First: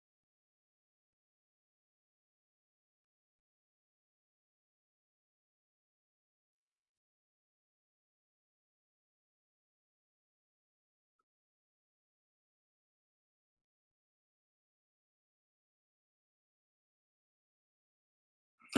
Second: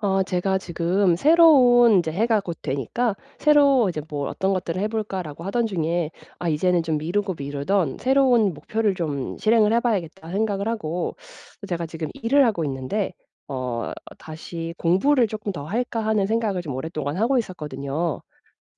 어 제가 지금 새로운 인제 해가 곧 되니까 '새로 이제 뭐 어떤 것들을 해 볼까?'라고 하던 중에 '아 이제는 좀 미루고 미루던 새로운 목표를 좀 실행을 해 봐야겠다.' 생각을 하고 어 제가 지금 일을 하고 있는데 어 '다시 공부를 조금 더 할까?' 하는 생각을 좀 오랫동안 하고 있었거든요.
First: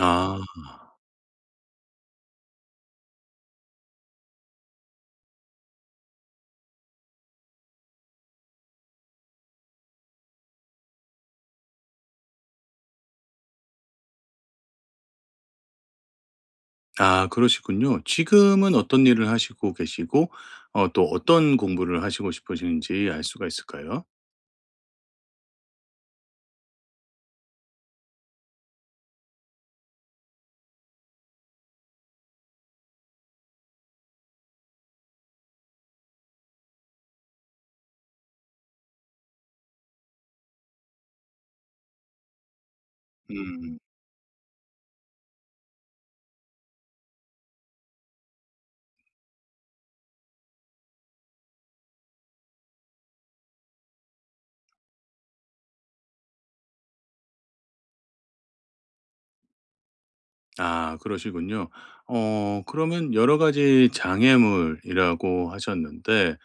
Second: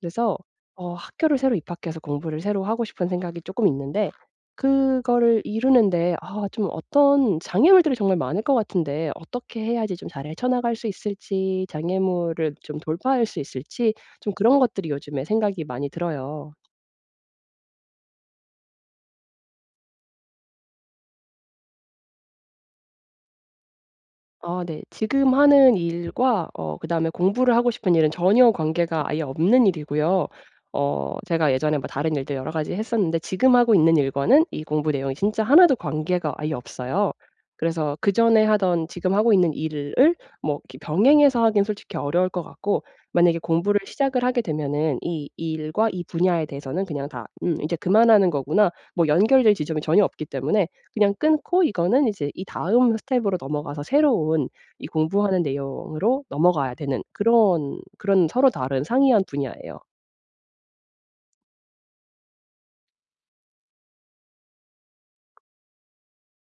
그래서 어 학교를 새로 입학해서 공부를 새로 하고 싶은 생각이 조금 있는데 그거를 이루는 데 아 좀 어떤 장애물들이 정말 많을 것 같은데 어떻게 해야지 좀 잘 헤쳐나갈 수 있을지 장애물을 좀 돌파할 수 있을지 좀 그런 것들이 요즘에 생각이 많이 들어요. 아 그러시군요. 지금은 어떤 일을 하시고 계시고 어 또 어떤 공부를 하시고 싶으신지 알 수가 있을까요? 아 네. 지금 하는 일과 어 그다음에 공부를 하고 싶은 일은 전혀 관계가 아예 없는 일이고요. 어 제가 예전에 뭐 다른 일들 여러 가지 했었는데 지금 하고 있는 일과는 이 공부 내용이 진짜 하나도 관계가 아예 없어요. 그래서 그전에 하던 지금 하고 있는 일을 뭐 이렇게 병행해서 하기엔 솔직히 어려울 것 같고 만약에 음. 공부를 시작을 하게 되면은 이 일과 이 분야에 대해서는 그냥 다 '음 이제 그만하는 거구나.' 뭐 연결될 지점이 전혀 없기 때문에 그냥 끊고 이거는 이제 이 다음 스텝으로 넘어가서 새로운 이 공부하는 내용으로 넘어가야 되는 그런 그런 서로 다른 상이한 분야예요. 아 그러시군요. 어 그러면 여러 가지 장애물이라고 하셨는데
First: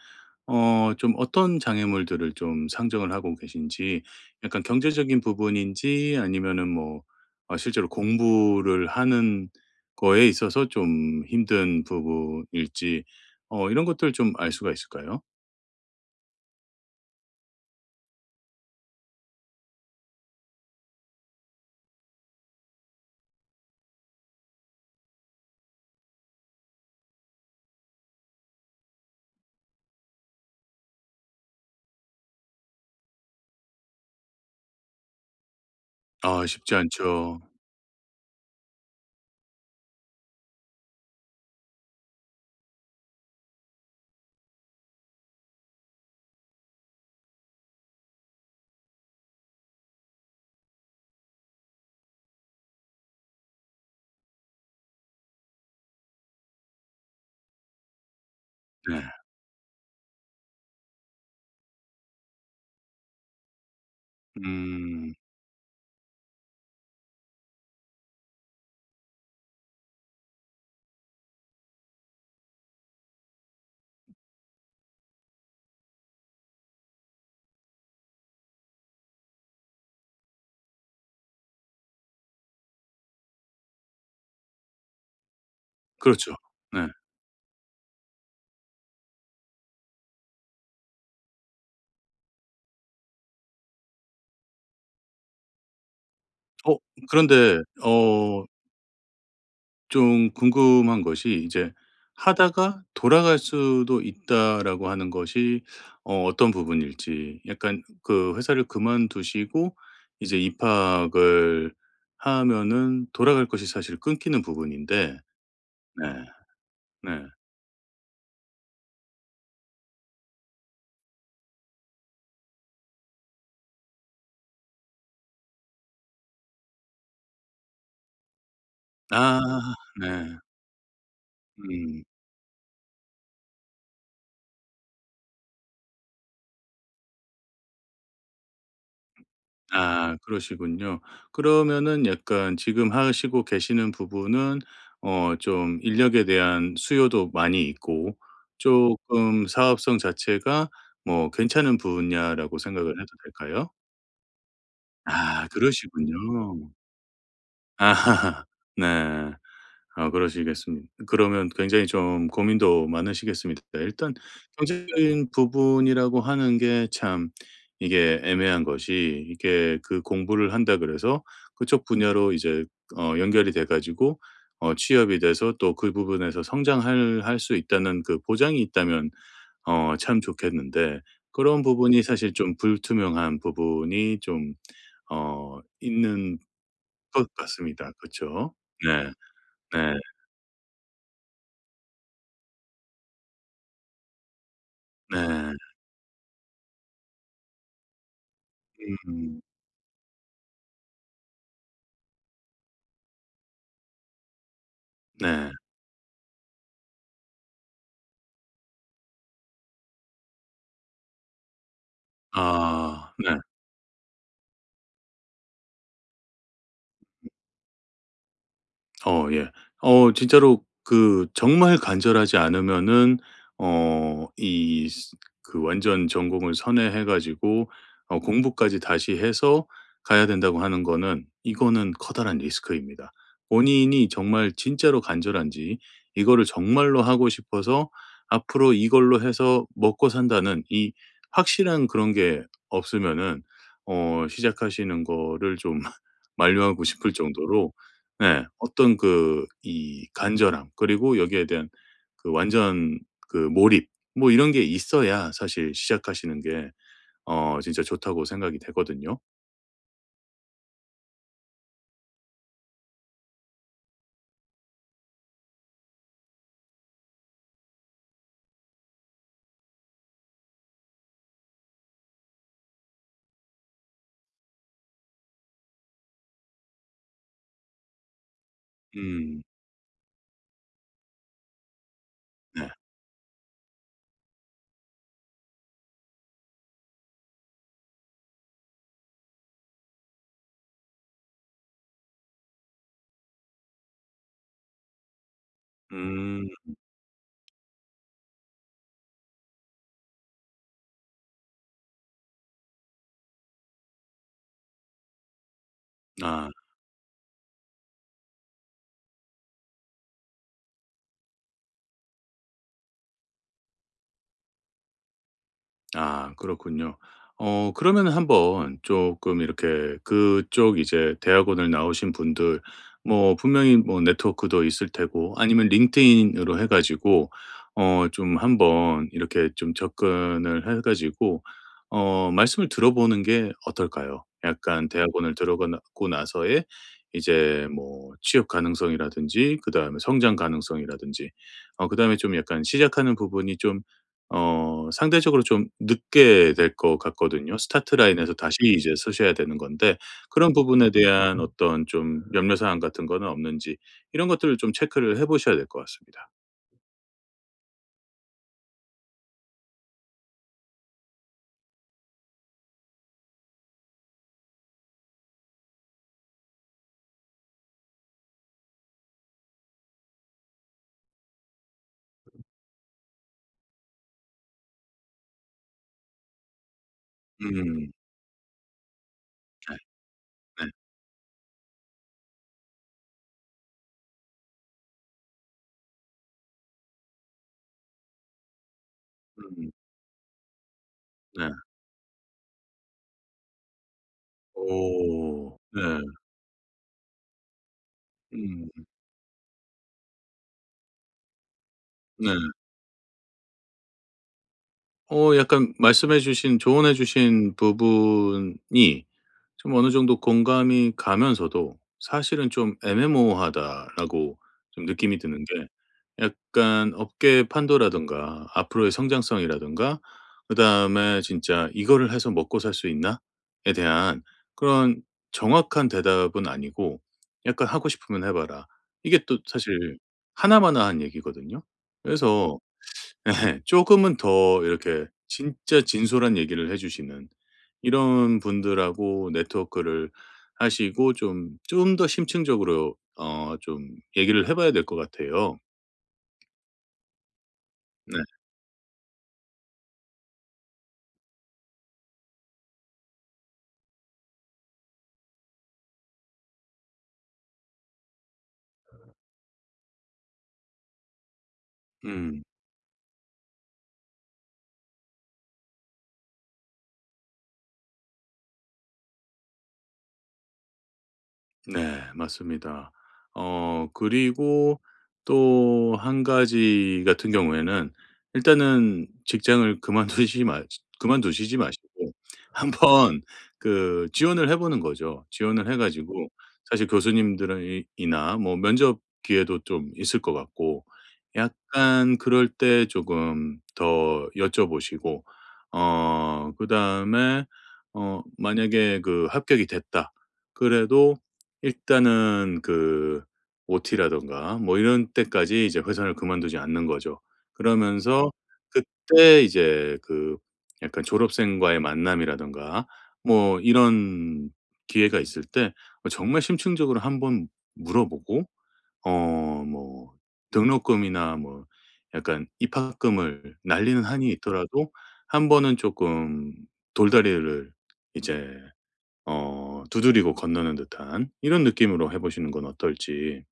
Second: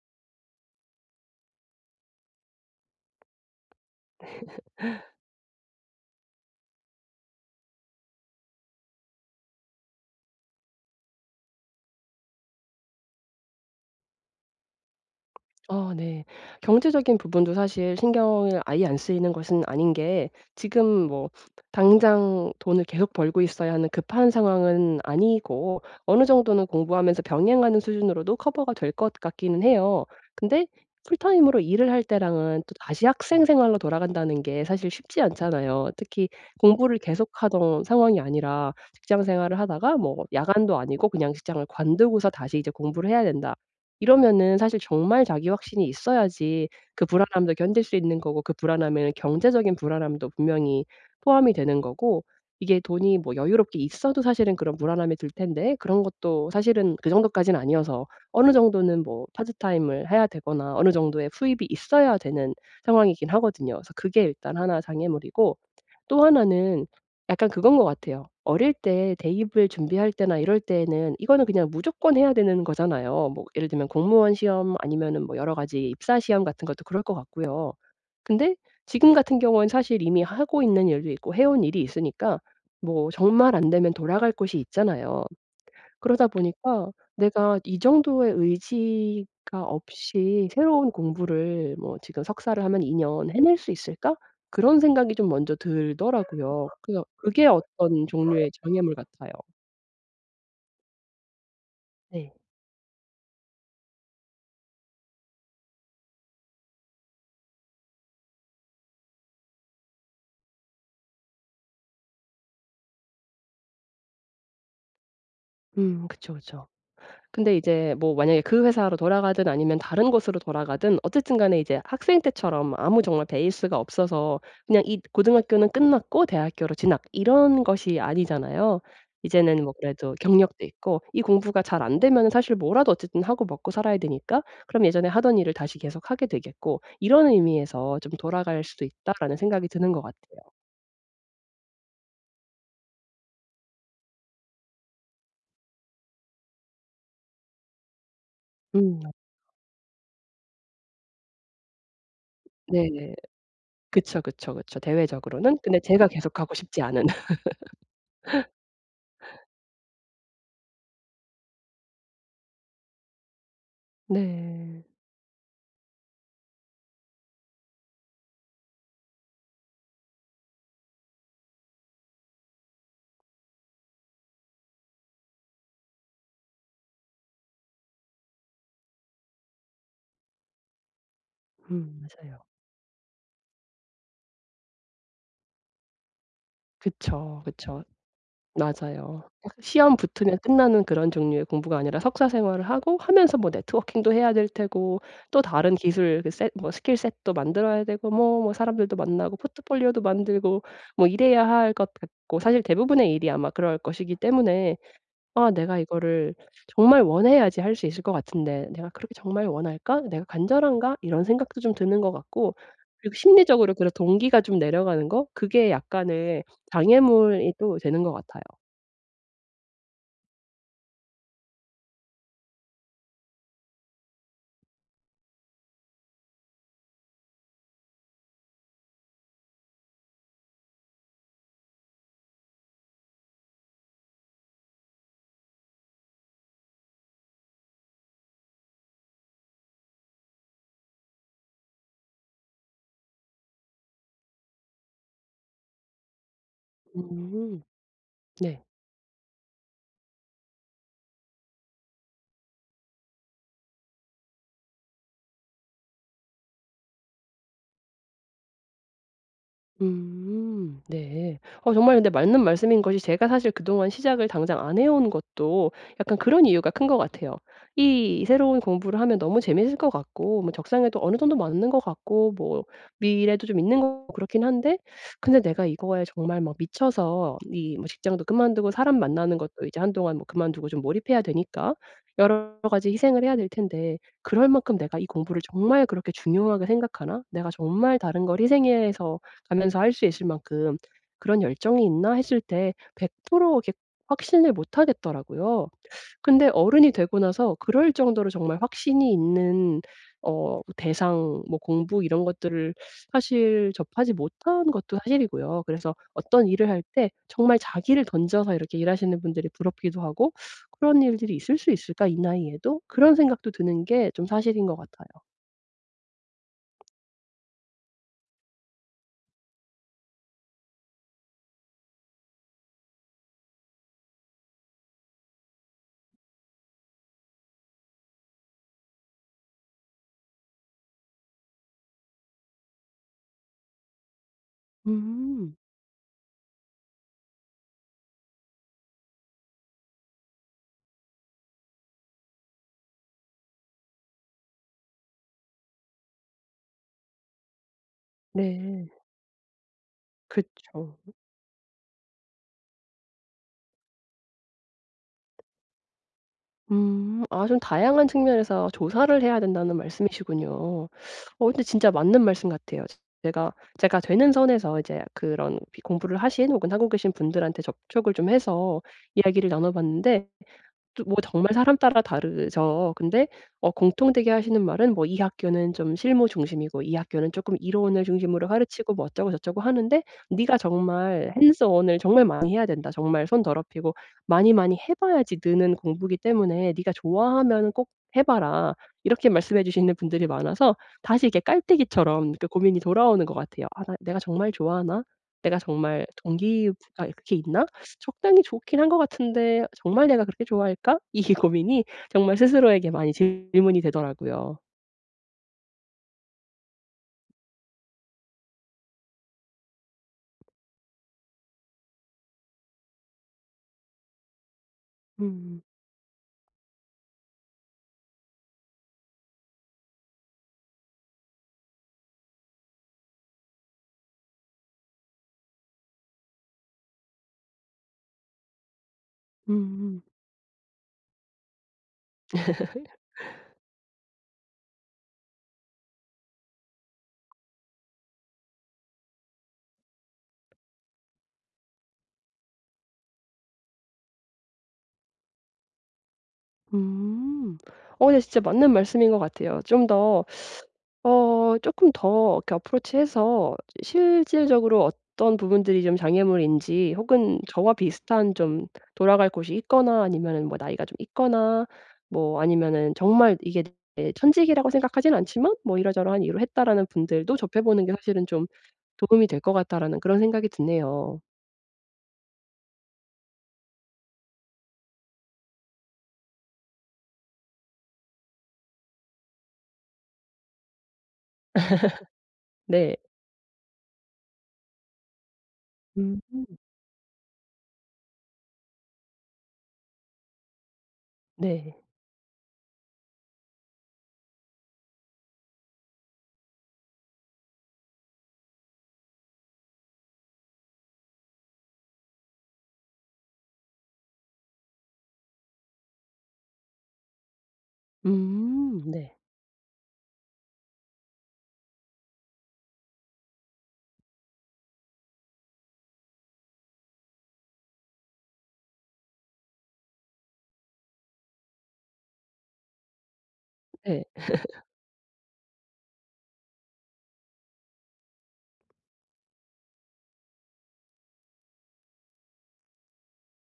어 좀 어떤 장애물들을 좀 상정을 하고 계신지 약간 경제적인 부분인지 아니면은 뭐 어 실제로 공부를 하는 거에 있어서 좀 힘든 부분일지 어 이런 것들을 좀 알 수가 있을까요? 어 네. 경제적인 부분도 사실 신경을 아예 안 쓰이는 것은 아닌 게 지금 뭐 당장 돈을 계속 벌고 있어야 하는 급한 상황은 아니고 어느 정도는 공부하면서 병행하는 수준으로도 커버가 될 것 같기는 해요. 근데 풀타임으로 일을 할 때랑은 또다시 학생 생활로 돌아간다는 게 사실 쉽지 않잖아요. 특히 아 쉽지 공부를 않죠. 계속하던 상황이 아니라 직장 생활을 하다가 뭐 야간도 아니고 그냥 직장을 관두고서 다시 이제 공부를 해야 된다. 이러면은 사실 정말 자기 확신이 있어야지 그 불안함도 견딜 수 있는 거고 그 불안함에 경제적인 불안함도 분명히 포함이 되는 거고 이게 돈이 뭐 여유롭게 있어도 사실은 그런 불안함이 들 텐데 그런 것도 사실은 그 정도까진 아니어서 어느 정도는 네. 뭐 파트타임을 해야 되거나 어느 정도의 수입이 있어야 되는 상황이긴 하거든요. 그래서 그게 일단 하나 음. 장애물이고 또 하나는 약간 그건 것 같아요. 어릴 때 대입을 준비할 때나 이럴 때에는 이거는 그냥 무조건 해야 되는 거잖아요. 뭐 예를 들면 공무원 시험 아니면은 뭐 여러 가지 입사 시험 같은 것도 그럴 것 같고요. 근데 지금 같은 경우엔 사실 이미 하고 있는 일도 있고 해온 일이 있으니까 뭐 정말 안 되면 돌아갈 곳이 있잖아요. 그러다 그렇죠. 네. 보니까 내가 이 정도의 의지가 없이 새로운 공부를 뭐 '지금 석사를 하면 2년 해낼 수 있을까?' 그런 생각이 좀 먼저 들더라고요. 어! 그니까 그게 그런데 어떤 어 종류의 장애물 같아요. 좀 궁금한 것이 이제 네. ‘하다가 돌아갈 수도 있다.‘라고 하는 것이 어 어떤 부분일지 약간 그 회사를 그만두시고 이제 입학을 하면은 돌아갈 것이 사실 끊기는 부분인데 네. 음 그쵸, 그쵸. 네. 근데 이제 뭐 만약에 그 회사로 돌아가든 아니면 다른 곳으로 돌아가든 어쨌든 간에 이제 학생 때처럼 아무 정말 베이스가 없어서 그냥 이 고등학교는 끝났고 대학교로 진학 이런 것이 아니잖아요. 아 이제는 뭐 그래도 네. 경력도 있고 이 공부가 잘 음. 안되면은 사실 뭐라도 어쨌든 하고 먹고 살아야 되니까 그럼 예전에 하던 일을 다시 계속하게 되겠고 이런 의미에서 ‘좀 돌아갈 수도 있다.‘라는 생각이 드는 것 아 같아요. 그러시군요. 그러면은 약간 지금 하시고 계시는 부분은 어 좀 인력에 대한 수요도 많이 있고 음. 엽. 쪼끔 사업성 자체가 뭐 괜찮은 분야라고 생각을 해도 네네. 될까요? 그쵸, 그쵸, 그쵸. 아 대외적으로는. 근데 제가 그러시군요. 계속 가고 싶지 않은 네. 아 그러시겠습 그러면 굉장히 좀 고민도 많으시겠습니다. 일단 네. 경제적인 부분이라고 하는 게 참 이게 애매한 것이 이게 그 ‘공부를 한다 그래서 그쪽 분야로 이제 어 연결이 돼 가지고 어 취업이 돼서 또 그 부분에서 성장할 할 수 있다.‘는 그 보장이 있다면 어 참 좋겠는데 그런 음 부분이 사실 맞아요. 좀 불투명한 부분이 좀 어 있는 것 그쵸. 그쵸. 같습니다. 그쵸. 네. 맞아요. 딱 네. 시험 붙으면 끝나는 그런 종류의 공부가 아니라 석사 생활을 하고 하면서 뭐 networking도 해야 될 테고 또 네. 다른 기술 그 set 뭐 skill set도 만들어야 되고 뭐, 뭐 사람들도 만나고 음. 포트폴리오도 만들고 뭐 이래야 할 것 같고 사실 대부분의 일이 아마 그럴 것이기 때문에 아 네. 내가 이거를 정말 원해야지 할 수 있을 것 같은데 ‘내가 그렇게 정말 원할까? 내가 간절한가?‘ 이런 생각도 좀 드는 것 같고 아. 그리고 네. 심리적으로 그런 동기가 좀 내려가는 거? 그게 약간의 장애물이 또 되는 것 같아요. 어 예. 어 '진짜로 그 정말 간절하지 않으면은 어 이 스 그 완전 전공을 선회해 가지고 어 공부까지 다시 해서 가야 된다.'고 하는 거는 이거는 커다란 리스크입니다. 본인이 정말 진짜로 간절한지 이거를 정말로 하고 싶어서 '앞으로 이걸로 해서 먹고 산다.'는 이 확실한 그런 게 없으면은 어 시작하시는 거를 좀 만류하고 싶을 음. 정도로 네. 네. '어떤 그 이 간절함 그리고 여기에 대한 그 완전 그 몰입 뭐 이런 게 있어야 사실 시작하시는 게 어 진짜 좋다.'고 생각이 되거든요. 음. 네. 어 정말 근데 맞는 말씀인 것이 제가 사실 그동안 시작을 당장 안 해 온 것도 약간 그런 이유가 큰 것 같아요. 이 새로운 공부를 하면 너무 재밌을 것 같고 뭐 적성에도 어느 정도 맞는 것 같고 뭐 미래도 좀 있는 거고 그렇긴 한데 근데 내가 이거에 정말 뭐 미쳐서 이 뭐 직장도 그만두고 사람 만나는 음. 것도 이제 한동안 뭐 그만두고 좀 몰입해야 되니까 여러 네. 가지 희생을 해야 될 텐데 '그럴 만큼 내가 이 공부를 정말 그렇게 중요하게 생각하나? 내가 정말 다른 걸 희생해서 가면서 할 수 있을 만큼 그런 열정이 있나?' 했을 때 100% 이렇게 확신을 못 하겠더라고요. 음. 근데 어른이 되고 나서 그럴 정도로 정말 확신이 있는 어 대상 뭐 공부 이런 것들을 사실 접하지 못한 것도 사실이고요. 그래서 어떤 아. 일을 할 때 정말 자기를 던져서 이렇게 일하시는 분들이 부럽기도 하고 '그런 일들이 있을 수 있을까? 이 나이에도?' 그런 생각도 드는 게 좀 사실인 것 같아요. 아 그렇군요. 어 그러면은 한번 쪼끔 이렇게 그쪽 이제 대학원을 나오신 분들 뭐 분명히 뭐 네트워크도 있을 테고 아니면 링크드인으로 해 가지고 어 좀 한번 이렇게 좀 접근을 해 가지고 어 말씀을 들어보는 게 어떨까요? 약간 대학원을 음. 들어가고 나서의 이제 뭐 취업 가능성이라든지 그다음에 성장 가능성이라든지 어 그다음에 좀 약간 시작하는 부분이 좀 어 상대적으로 좀 늦게 될 것 같거든요. start line에서 다시 네. 이제 서셔야 되는 건데 그런 부분에 그쵸. 음. 대한 어떤 좀 염려 사항 같은 거는 없는지 이런 것들을 좀 체크를 해 보셔야 될 것 같습니다. 음. 아 좀 "다양한 측면에서 조사를 해야 된다."는 말씀이시군요. 어 근데 진짜 맞는 말씀 같아요. 제가 제가 되는 선에서 이제 그런 비 공부를 하신 혹은 하고 계신 분들한테 접촉을 좀 해서 이야기를 나눠 봤는데 또 뭐 정말 사람따라 다르죠. 근데 어 공통되게 하시는 말은 뭐 이 학교는 좀 실무 중심이고 이 학교는 쪼끔 음. 이론을 중심으로 가르치고 뭐 예. 어쩌고저쩌고하는데 "네가 네. 정말 hands on을 정말 많이 해야 된다. 정말 손 더럽히고 많이 많이 해 봐야지 느는 공부기 때문에 네가 좋아하면은 꼭 해 봐라." 이렇게 말씀해 음. 주시는 분들이 많아서 다시 이렇게 네. 깔때기처럼 이렇게 고민이 돌아오는 것 같아요. '아 나 내가 정말 좋아하나? 오 내가 네. 정말 동기 부 가 그렇게 있나? 적당히 좋긴 음. 한 것 같은데 정말 내가 그렇게 좋아할까?' 이 고민이 네. 정말 스스로에게 많이 질문이 되더라고요. 어 약간 말씀해 주신 조언해 주신 부분이 좀 어느 정도 공감이 가면서도 사실은 좀 '애매모호하다.'라고 좀 느낌이 드는 음. 게 약간 업계의 판도라든가 앞으로의 성장성이라든가 그다음에 진짜 '이거를 해서 먹고살 수 있나.'에 대한 그런 정확한 대답은 아니고 약간 "하고 싶으면 해 봐라." 이게 또 사실 음. 하나 마나 한 얘기거든요? 그래서 예 쪼금은 더 이렇게 진짜 진솔한 얘기를 해 주시는 이런 분들하고 네트워크를 하시고 좀 좀 더 심층적으로 어 좀 얘기를 해 봐야 될 것 같아요. 음. 어 이 네. 진짜 맞는 말씀인 것 같아요. 좀 더 어 쪼끔 더 이렇게 approach 해서 이 실질적으로 어떤 부분들이 좀 장애물인지 혹은 '저와 비슷한 좀 돌아갈 곳이 있거나 아니면은 뭐 나이가 좀 있거나 뭐 음. 아니면은 정말 "이게 내 천직이라고 생각하지는 않지만 뭐 이러저러한 이유로 했다."라는 분들도 접해보는 게 사실은 좀 도움이 될 것 같다.'라는 그런 생각이 드네요. 네 맞습니다. 어 그리고 또 1 가지 같은 경우에는 일단은 직장을 그만두시지 마 그만두시지 마시고 네. 한번 그 지원을 해 보는 거죠. 지원을 해 가지고 으흠. 사실 교수님들은 이 이나 뭐 면접 기회도 좀 있을 것 같고, 네. 약간 그럴 때 조금 더 여쭤보시고 어 그다음에 어 만약에 그 합격이 됐다 그래도 일단은 그 OT라든가 뭐 이런 때까지 이제 회사를 그만두지 않는 거죠. 으 그러면서 음 네. 그때 이제 그 약간 졸업생과의 만남이라든가, 뭐 이런 기회가 있을 때 어 정말 심층적으로 한번 물어보고 어 뭐 등록금이나 뭐 약간 입학금을 날리는 네. 한이 있더라도 1 번은 쪼끔 돌다리를 이제 어 두드리고 건너는 듯한 이런 느낌으로 해 보시는 건 어떨지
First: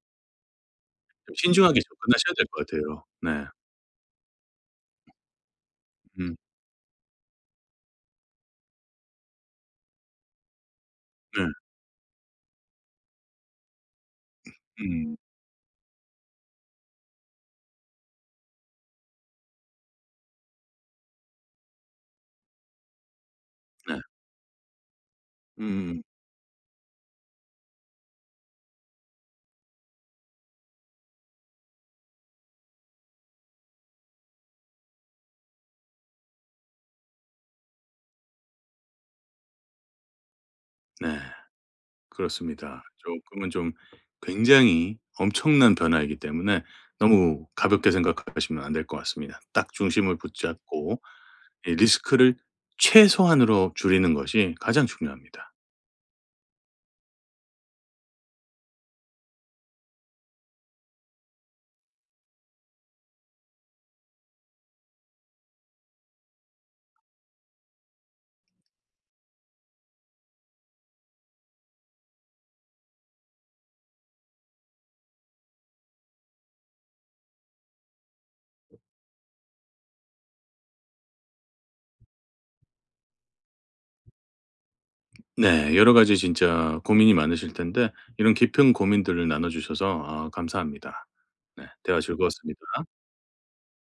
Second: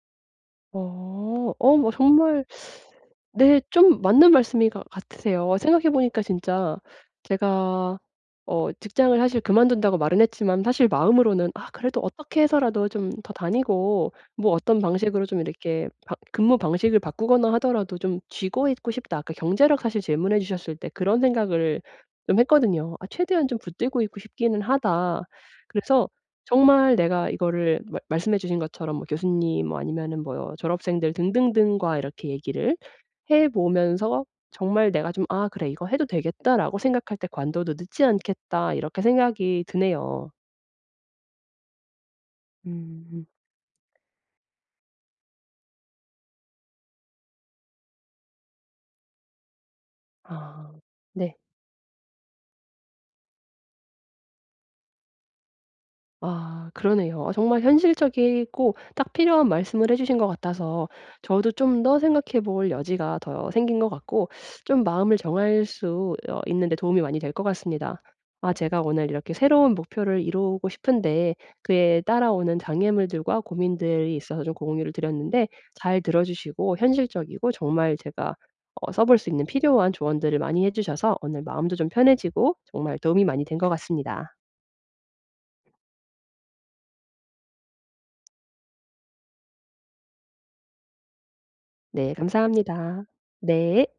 더 어. 어 신중하게 뭐 접근하셔야 정말 될 것 같아요. 네. 네 좀 맞는 말씀이가 같으세요. 생각해 보니까 예. 진짜 제가 어 직장을 사실 그만둔다고 말은 했지만 사실 네. 마음으로는 ‘아 그래도 어떻게 해서라도 좀 더 다니고 뭐 어떤 [unintelligible] 방식으로 좀 이렇게 방 근무 방식을 바꾸거나 하더라도 좀 쥐고 있고 싶다.‘ 아까 경제력 사실 질문해 주셨을 때 그런 생각을 좀 했거든요. ‘아 최대한 좀 네. 붙들고 있고 싶기는 하다.‘ 으 으 음. 그래서 정말 내가 이거를 말 말씀해 주신 것처럼 뭐 교수님 뭐 아니면은 뭐 졸업생들 등등등과 이렇게 얘기를 해 보면서 정말 내가 좀 ‘아. 그래 이거 해도 되겠다라고 생각할 때 관둬도 늦지 않겠다.‘ 이렇게 생각이 드네요. 네. 그렇습니다. 음. 쪼끔은 좀 굉장히 엄청난 변화이기 때문에 너무 가볍게 생각하시면 안 될 것 같습니다. 딱 중심을 아 붙잡고 네. 이 리스크를 최소한으로 줄이는 것이 가장 중요합니다. 아 그러네요. 정말 현실적이고 딱 필요한 말씀을 해 주신 것 같아서 저도 좀 더 생각해 볼 여지가 더 생긴 것 같고 좀 마음을 정할 수 어 있는 데 도움이 많이 될 것 같습니다. 아 제가 오늘 이렇게 새로운 목표를 이루고 싶은데 그에 따라오는 장애물들과 고민들이 있어서 좀 공유를 드렸는데 잘 들어 주시고 현실적이고 정말 제가 어 써 볼 수 있는 필요한 조언들을 많이 해 주셔서 오늘 마음도 좀 편해지고 정말 도움이 많이 된 것 같습니다. 네. 여러 가지 진짜 고민이 많으실 텐데 이런 깊은 고민들을 나눠 주셔서 아 감사합니다. 네. 대화 네 즐거웠습니다. 감사합니다. 네.